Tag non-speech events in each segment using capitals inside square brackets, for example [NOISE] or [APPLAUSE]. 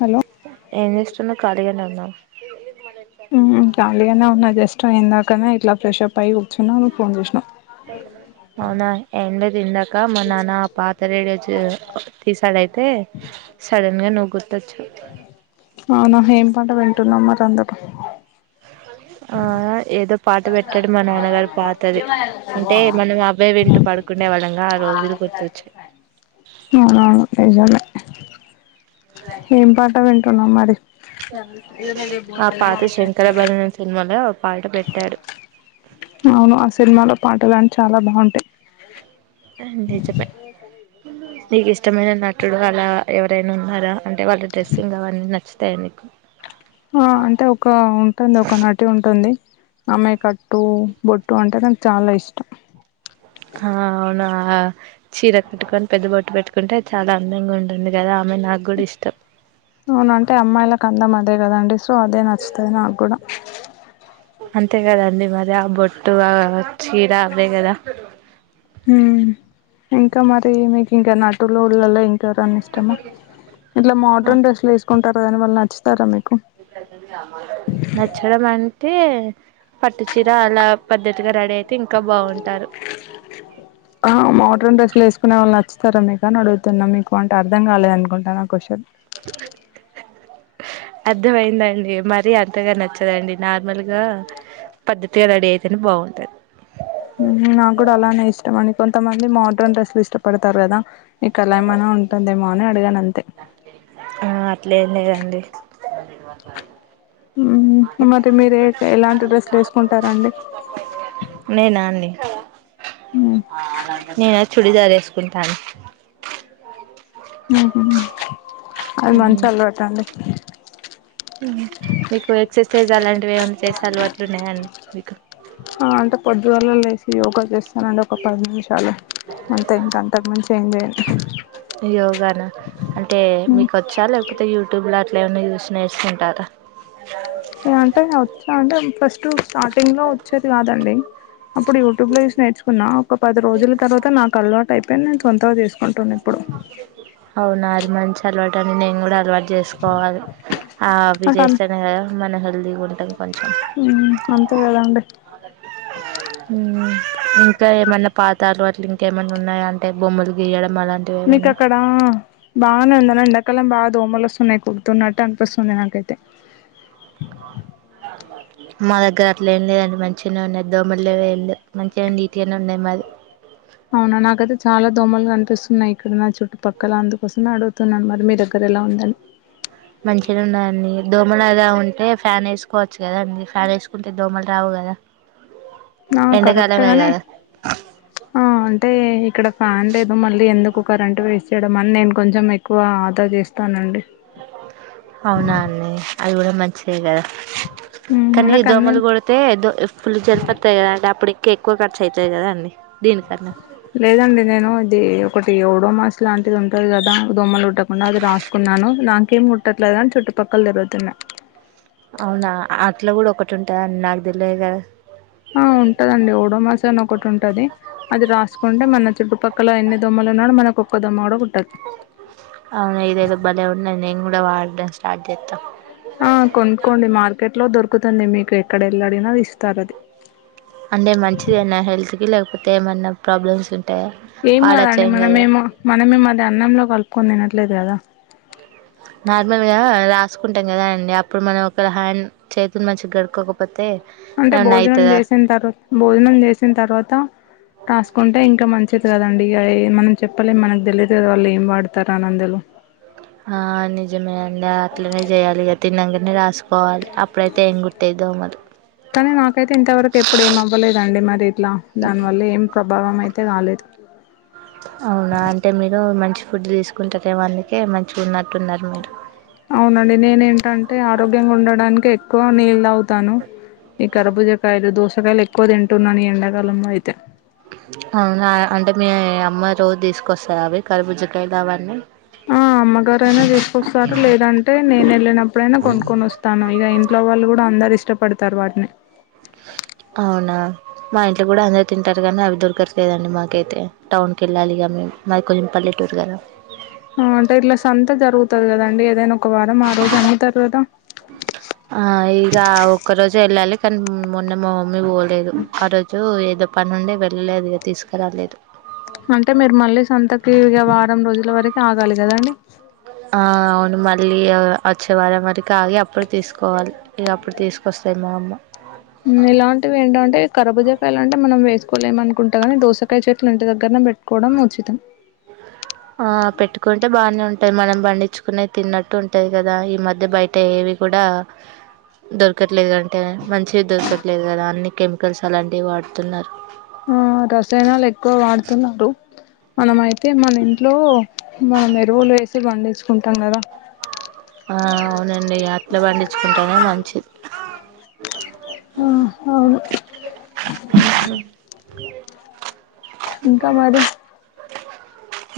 Hello ఎన్నిస్తున్న కఖళీగానే ఉన్న ఉమ్ ఖాళీగానే ఉన్నా జస్ట్ యిన్దాకనే ఇట్లా ఫ్రెష్ అప్ అయి్ కూర్చున్నా నువ్ ఫోన్ చేసినావ్ అ అవునా ఎండది ఇందాకా మా నాన్న పాత రేడియోచూ తీసాడయితే సడన్గా నువ్ గుర్తొచ్చావ్ అవునా ఏం పంట వింటున్నాం మరి అందరూ ఆ ఏదో పాట పెట్టాడు మా నాన్నగారు పాతది అంటే మనం అబ్బాయి వింటూ పడుకునేే వాళ్ళంగా ఆ రోజులు గుర్తొచ్చి డు అవునవును నిజమే ఏం పాట వింటున్నావ్ మరి ఆ పాత శంకరభరణమ్ సినిమాలో పాట పెట్టారు అవును ఆ సినిమాలో పాటలుని చాలా బాగుంటాయి నిజమే నీకు ఇష్టమైన నటుడు అలా ఎవరైనా ఉన్నారా అంటే వాళ్ళ డ్రస్సింగ్ అవన్నీ నచ్చుతాయ నీకు ఆ అంటే ఒక ఉంటుంది ఒక నటి ఉంటుంది ఆమె కట్టు బొట్టు అంటే నాకు చాలా ఇష్టం హ అవునా ఆ చీర కట్టుకని పెద్ద బొటు పెట్టుకుంటే చాలా అందంగా ఉంటుంది కదా ఆమె నాకు కూడా ఇష్టం అవునంటే అమ్మాయిలకు అందం అదే కదండి సో అదే నచ్చుతది నాకు కూడా అంతే కదాండి మరి ఆ బొట్టు ఆ చీర అదే కదా ఇంకా మరి మీకు ఇంకా నటులో లలో ఇంకెవరు అని ఇష్టమా ఇలా మోడర్న్ డ్రెస్లు వేసుకుంటారు కాని వాళ్ళు నచ్చుతారా మీకు నచ్చడం అంటే పట్టు చీరా అలా పద్ధతిగా రెడీ అతే ఇంక్ ఆ మోడ్రన్ డ్రెస్లు వేస్ కునే వాళ్ నచ్చుతారా మీకు అడుతున్నా మీకు అంటే అర్థం కాలేదనుకుంట నా క్వశ్చన్ అర్థ అయిందండి మరీ అంతగా నచ్చదండి నార్మల్గా పద్ధతిగా రెడీ అయితేనే బాగుంటది నాకు కూడా అలానే ఇష్టం అని కొంతమంది మోడ్రన్ డ్రెస్సులు ఇష్టపడతారు కదా ఇకలా ఏమైనా ఉంటుందేమో అని అడిగాను అంతే ఆ అట్లేమ్ లేదండి ఉమ్ మరి మీరే ఏ ఎలాంటి డ్రెస్సులు వేసుకుంటారండి. నేన చుడిదార్ వే సుకుంటాను ఉ హు అది మంచి అలవాటు అండి మీకు ఎక్సర్సైజ్ అలాంటివి ఏమన్నా చేసే అలవా ట్లున్నాయండి మీకు ఆ అంటే పొద్దుగల లేసి యోగా చేస్తానండి ఒక పది నిమిషాలు అంతే ఇంకా అంతకు మించి ఏం చేయను యోగానా అంటే మీకు వచ్చా లేకపోతే యూట్యూబ్లో అట్లా ఏమన్నా చూస్ నేర్చకుంటారా? అంటే వచ్చా అంటే ఫస్ట్ స్టార్టింగ్లో వచ్చేది కాదండి. అప్పుడు యూట్యూ లో చసి నేర్చుకున్నా ఒకది రోజుల తర్వాత నాకు అలవాటు అపోయి నేనుొంతగా చేసుకున్నాను అవునా అది మంచి అలవాటఅండి నేన్ కూడా అల్వాటు చేసుకోవాలి అ అవి నాకు చేస్తేనే కదా మనం హెల్తీగా ఉంటది కొంచెం హుమ్ అంతే కాదండి హుమ్ ఇంకా ఏమన్నా పాతాఅలవాట్లు ఇంకేమన్నా ఉన్నాయా అంటే బొమ్మలు గీయడం అలాంటివి ఏమన్నా మీకక్కడ బాగానే ఉంద ఎండాకాలం బా దోమసోస్తున్నాయ్ కుడుతున్నట్టు అన్పిస్తుంది నాకైతే మా దగ్గర అట్లే ఏం లేదండి మంచిగానే ఉన్నాయి. దోమలులేేవు ఏమో లెవ్ మంచిగానే నీటిగానే ఉన్నాది మాది. అవునా నాకైతే చాలా దోమలు కనిపిస్తున్నాయి. ఇక్కడ నా చుట్టుపక్కల అందుకోసమే అడుగుతున్నాను మరి మీ దగ్గర. ఎలా ఉందని మరి అలా ఉంటే ఫ్యాన్ వేసుకోవచ్చు కదా అండి ఫ్యాన్ వేసుకుంటే దోమలు రావు కదా నా కరెక్ట్గా ఎండాకాలమే కానీ కదా ఆ అంటే ఇక్కడ ఫ్యాన్ లేదు మళ్ళీ ఎందుకు కరెంట్ వేస్ట్ చేయడం అని నేను కొంచెం ఎక్కువ ఆదా చేస్తానండి. అవునా అండి అది కూడా మం దే కదా ఉమ్, కానీ నాకు అన్నీ దోమలు కొడితే దో ఫుల్ జలిపతది కదా అండి అప్పుటి కే ఎక్కువ ఖర్చతది కద అండి దీనికన్నా లేదండి నేను ఇది ఒకటి ఏడో మాస్ లాంటిది ఉంటది కదా దోమ్మలు కుట్టకుండా అది రాసుకున్నాను నాకేం కుట్టట్లేదు కని చుట్టుపక్కల తిరుగుతున్నాయి. అవునా అట్లా కూడా ఒకటి ఉంటాదని నాకు తెలువదు కదా ఆ ఉంటదండి ఓడోమాస్ అని ఒకటి ఉంటది అది రాసుకుంటే మన చుట్టుపక్ క్కల ఎన్ని దొమ్మలు ఉన్నా మనకు ఒక్క దొమ్మ కూడా కుట్టది అవున ఇదైదో బలే ఉన్నాది కూడా వాడడం స్టా ఆ కొనుకొండి మార్కెట్ లో దొరుకుతుంది మీకు ఎక్కడ వెళ్ళ అడిగినా అది ఇస్తారది అంటే మంచిదేనా హెల్త్ కి లేకపోతే ఏమన్నా ప్రాబ్లమ్స్ ఉ ఏం కదండి మనమేమో మనమే అది అన్నంలో కలుపుకొని తినట్లేదు కదా. నార్మల్ గా రాస్ చూసుకుంటాం కదా అండి అప్పుడు మనం ఒక హ్యాండ్ చేతుని మంచిగా కడుక్కోకపోతే అంటే భోజనం చేసిన తర్వా భోజనం చేసిన తర్వాత రాసుకుంటే ఇంకా మంచిది. కదండి ఇగ మనం చెప్పలేం మనకు తెలియదు వాళ్ళు ఏం వాడతారు అనిఅందులో ఆ నిజమే అండి అట్లనే చేయాలి ఇగ తిన్నా అన్నీ రాసుకోవాలి అప్పుడైతే ఎంగుట్టే దోమలు కానీ నాకైతే ఇంతవరకు ఎప్పుడు ఏమవ్వలేదండి, మరి ఇట్లా దానివల్ల ఏం ప్రభావం అయితే రాలేదు, అవునా అంటే మీరు మంచి ఫుడ్ తీసుకుంటరెమో అందుకే మంచిగా ఉన్నట్టున్నారు మీరు అవునండి నేనేంటంటే ఆరోగ్యంగా ఉండడానికి ఎక్కువ నీళ్లు తాగుతాను ఈ కరుబుజ కాయలు దోస్ కాయలు ఎక్కువ తింటున్నాను ఈ ఎండాకాలము అయితే, అవునా అంటే మీ అమ్మె రోజు తీసుకొస్తదా, అవి కరుబుజ్జకాయలు అవన్నీ ఆ అమ్మగారైనా తీసుకొస్తారు లేదంటే, నేను వెళ్ళినప్పుడైనా కొనుక్కొని వస్తాను, ఇక ఇన్ ఇంట్లో వాళ్ళు కూడా అందరు ఇష్టపడతారు, వాటిని [UNINTELLIGIBLE] అవునా మా ఇంట్లో కూడా అందరు తింటారు, కానీ అవి దొరకట్లేవు మాకైతే టౌన్కి వెళ్ళాలిగా మాది కొంచెం పల్లెటూరు కదా అంటే ఇట్లా సంత జరుగుతది. కదండి ఏదైనా ఒక వారం ఆ రోజు అమ్ముతారు కదా ఆ ఇగా ఒక్క రోజె వెళ్ళాలి కానీ మొన్న మ మ మమ్మీ పోలేదు ఆ రోజు ఏదో పని ఉండి వెళ్ళలేదు ఇగ తీసుకరాలేదు, అంటే మీరు మళ్ళీ సంతకి ఇగ వారం రోజుల వరకు ఆగాలి కదాండి, ఆ అవును మద్ ళ్ళీ ఆ వచ్చే వారం వరకి ఆగి అప్పుడు తీసుకోవాలి ఇగ అప్పుడు తీసుకొస్తది మా అమ్మ ఇలాంటివి ఏంటంటే కరుబుజాకాయలాంటే మనం వేస్ కోలేమనుకుంటాగానీ దోసకాయ చెట్లు ఇంటి దగ్గరనే పెట్టుకోవడం ఉచితం ఆ పెట్టుకుంటే బాగానే ఉంటాయ్, మనం పండించుకునే తిన్నట్టు ఉంటది కదా ఈ మధ్య బయట ఏవి కూడా దొరకట్లేదుండి అంటే మంచిగ దొరకట్లేదు కదా అన్ని కెమికల్స్ అలాంటివి వాడుతున్నారు. ఆ రసాయనాలు ఎక్కువ వాడుతున్నారు మనం అయితే మన ఇంట్లో మనం ఎరువులు వేసి పండిచ్చుకుంటాం కదా ఆ అవునండి అట్లా పండిచ్చుకుంటేనే మంచిది ఆ అవును [UNINTELLIGIBLE] ఇంకా మరి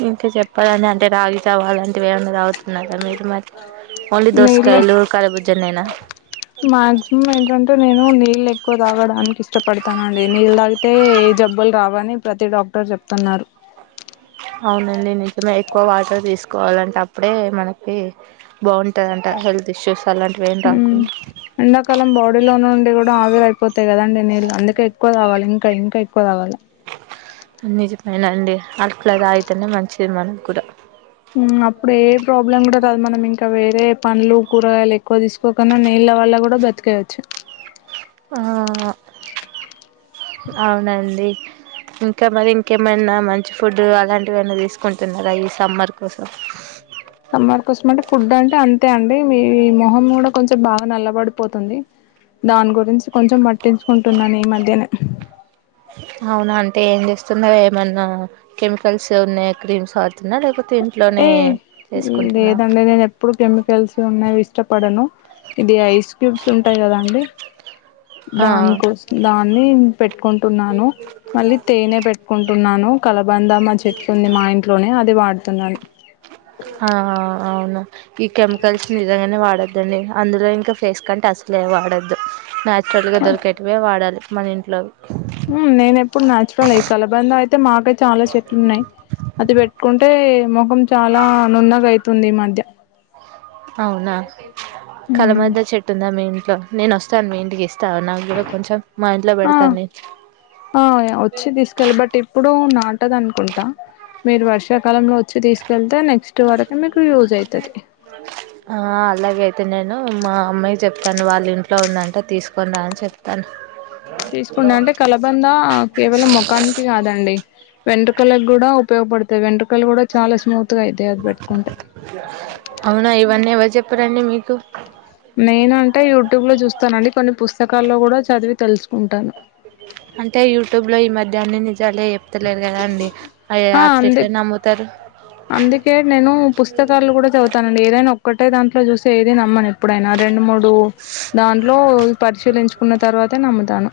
ఇంకా చెప్పాలండి అంటే రాగిజావా అలాంటివి ఏవన్నా తాగుతా న్నారా మీరు మరి ఓన్లీ నీళ్ళే దోసకాయలు కరిబుజ్జనేనా మాక్సిమం ఏంటంటే నేను నీళ్ళు ఎక్కువ తాగడానికి ఇష్టపడతానండి నీళ్ళ తాగితే ఏ జబ్బులు రావని ప్రతి డాక్ క్టర్ చెప్తున్నారు [UNINTELLIGIBLE] అవునండి నిజమే ఎక్కువ వాటర్ తీసుకోవాలంట అప్పుడే మనకి బాగుంటదంట హెల్త్ ఇష్యూస్ అలాంటివి ఏం ఉమ్ రాకుండా ఎండాకాలం బాడీ లో నుండి కూడా ఆవిర్ అయిపోతాయి కదండి నీళ్లు అందుకే ఎక్కువ తాగాలి ఇంకా ఇంకా ఎక్కువ తాగాలి నిజమే నండి అట్లా తాగితేనే మంచిది మనకు కూడా ఉమ్ అప్పుడు ఏ ప్రాబ్లం కూడా రాదు మనం ఇంకా వేరే పండ్లు కూరగాయలు ఎక్కువ తీసుకోకున్నా నే ళ్ళ వల్ల కూడా బతికేయచ్చు ఆ అవునండి ఇంకా మరి ఇంకేమన్నా మంచి ఫుడ్ అలాంటివి ఏవన్నా తీసుకుంటున్నారా ఈ సమ్మర్ కోసం సమ్మర్ కోసం అంటే ఫుడ్ అంటే అం తే అండి మీ మొహం కూడా కొంచెం బాగా నల్లపడిపోతుంది దాని గురించి కొంచెం పట్టించుకుంటున్నాను ఈ మధ్యనే అవునా అంటే ఏం చేస్తున్నావ్ ఏమన్నా కెమికల్స్ ఉన్నాయ క్రీమ్స్ వాడుతున్నా లేకపోతే ఇంట్లోనే ఏ చేసుకుంటున్నా లేదండి నేను ఎప్పుడు కెమికల్స్ ఉన్నవి ఇష్టపడను ఇది ఐస్ క్యూబ్స్ ఉంటాయి కదా అండి ఆ దాని కోసం దాన్ని పెట్టుకుంటున్నాను మళ్ళీ తేనె పెట్టుకుంటున్నా ను కలబందామ చెట్టు ఉంది మా ఇంట్లోనే అది వాడు ఆ అవును ఈ కెమికల్స్ నిజంగానే వాడద్దు అదండి అందులో ఇంకా ఫేస్ కంటే అసలే వాడొద్దు నాచురల్గా దొరికేటివే వాడాలి మన ఇంట్లోవి ఉమ్ నేను ఎప్పుడు నాచురల్ ఏ ఈ కలబంద అయితే మాకే చాలా చెట్లు ఉన్నాయి అది పెట్టుకుంటే ముఖం చాలా నున్నగా అయితుంది ఈ మధ్య అవునా కలబంద చెట్టుందా మీ ఇంట్లో నేను వస్తాను మీ ఇంటికి వస్తా ఇస్తావా నాకు కూడా కొంచెం మా ఇంట్లో పెడతా ఆ నే ఆ వచ్చి తీసుకెళ్ళి బట్ ఇప్పుడు నా ఉంటది అనుకుంటా మీరు వర్షాకాలంలో వచ్చి తీసుకెళ్తే నె ఫస్ట్ వరకు మీకు యూజ్ అవుతుది ఆ అలాగే అయితే నేను మా అమ్మాయి చెప్తాను వాళ్ళ ఇంట్లో ఉందంటే తీసుకొని రా అని చెప్తాను తీసుకొండి అంటే కలబంద కేవలం ముఖానికి కాదండి వెంట్రుకలకి కూడా ఉపయోగపడతాయి వెంట్రుకలు కూడా చాలా స్మూత్ గా అయితాయి అది పెట్టుకుంటే అవునా ఇవన్నీ ఎవరు చెప్పిర్రండి మీకు నేను అంటే యూట్యూబ్ లో చూస్తానండి కొన్ని పుస్తకాల్లో కూడా చదివి తెలుసుకుంటాను అంటే యూట్యూబ్లో ఈ [UNINTELLIGIBLE] చెప్తలేరు కదా అండి అయ్యో ఆ అట్లా ఎట్ల అందు నమ్ముతారు అందుకే నేను పుస్తకాలు కూడా చదువుతానండి ఏదైనా ఒక్కటి ఒకటే దాంట్లో చూసి ఏది నమ్మను ఎప్పుడైనా రెండు మూడు ఇప్పుడు దాంట్లో పరిశీలించుకున్న తర్వాతే నమ్ముతాను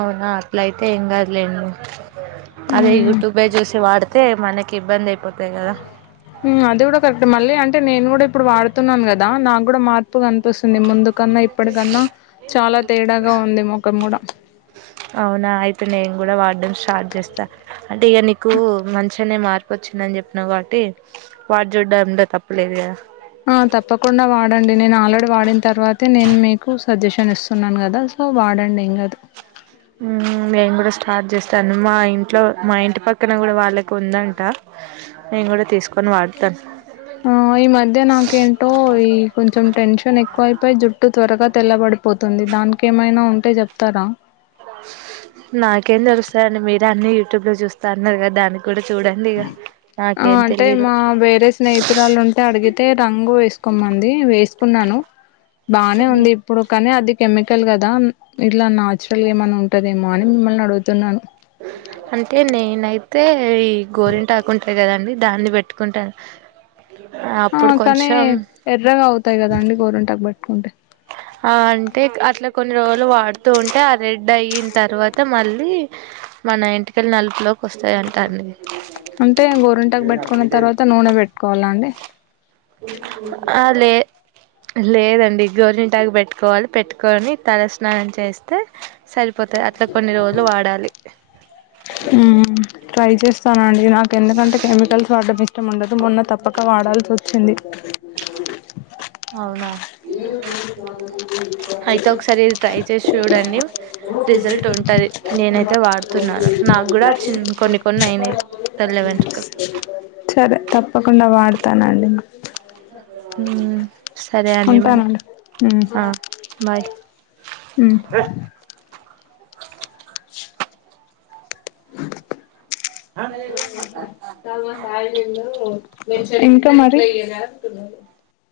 అవునా అట్లయితే ఏం కాదులేండి అదే హ్మ్ యూట్యూబే చూసి వాడితే మనకి ఇబ్బంది ఐపోత్ ఉమ్ అది గుడా కరెక్ట్ మళ్ళీ అంటే నేను గూడా ఇప్పుడు వాడుతున్నాను గదా నాకు గుడా మా త్ ప్పుగ కనిపిస్సుంది ముందు కన్నా ఇప్పటికన్నా చాలా తేడాగా ఉంది ముఖం గుడ ఔనా ఐతె నేన్ గుడా స్టార్ట్ చేస్తా అంటే ఇగ నీకు మంచినే మార్ ఒచ్చిందని చెప్పినవ్ గాబట్టి వాటి చూడంలో తప్పులేదు గద ఆ తప్పకుండ వాడండి నేను ఆల్రెడీ వాడిన తర్వాతే నేన్ మీకు సజెషన్ ఇస్తున్నాను గదా పూ వాడండి ఏం గదు ఉమ్ నేన్ గుడా స్టార్ట్ చేస్తాను మా ఇంట్లో మ ఇంటి పక్కన గుడా వాళ్ళకి ఉందంట నేన్ గుడా తీస్కొని వాడతాను ఆ ఈ మధ్య నాకేంటో ఈ కొంచెం టెన్షన్ ఎక్కువై వై జుట్టు త్వరగా తెల్లబడిపోతుంది దాన్కేమైనా ఉంటే జెప్తారా నాకేం తెలుస్తదండి మీరే అన్ని యూట్యూబ్ లో జూస్త అన్నారు గదా దాన్ డిగా అ అంటే మా వేరే స్నేహితురాలుంటే అడిగితే రంగు వేస్కోమంది వేస్ కున్నాను బానే ఉంది ఇప్పుడు కని అది కెమికల్ గదా ఇట్లా నాన్చురల్ ఏమన్నా ఉంటదేమో అని మిమ్మల్ని అడుగుతున్నాను అంటె నేనై ఐతే ఈ గోరింటాకుంటది గదండి దాన్ని పెట్టుకుంటా ఆ అప్పుడు కానీ కొంచం ఎర్రగా అవుతాయి కదండి గోరింటాకు పెట్టుకుంటే ఆ అంటే అట్లా కొన్ని రోజులు వాడుతూ ఉంటే ఆ రెడ్ ఐ తర్వాత మళ్ళీ మన ఇంటికలు నలుపులోకి ఒస్తాయి అంటా అంటే గోరింటాకు పెట్టుకున్న తర్వాత నూనె పెట్టుకోవాలా అండి అ లేే లేదండి గోరింటాక్ పెట్టుకోవాలి పెట్టుకోని తలస్నానం చేస్తే సరిపోతది అట్ల కొన్ని రోజులు వాడాలి ఉమ్ ట్రై చేస్తానండి నాకు ఎందుకంటే కెమికల్స్ వాడం ఇష్టం ఉండదు మొన్న తప్పక వాడాల్సి ఒచ్చింది ఔన ఐతే ఒకసారి ఇది ట్రై చేసి చూడండి రిజల్ట్ ఉంటది నేనైతే వాడుతున్నాను నాకు కూడా చిన్న కొన్ని కొన్ని అయినాయి తెల్ల వెంట్రుకలు సరే తప్పకుండ వాడుత్ త్తనండి ఉమ్ సరే అండి మరి ఉంటానండి అ బయ్ ఉమ్ ఇంక మరి కిరాక్ ఉంది.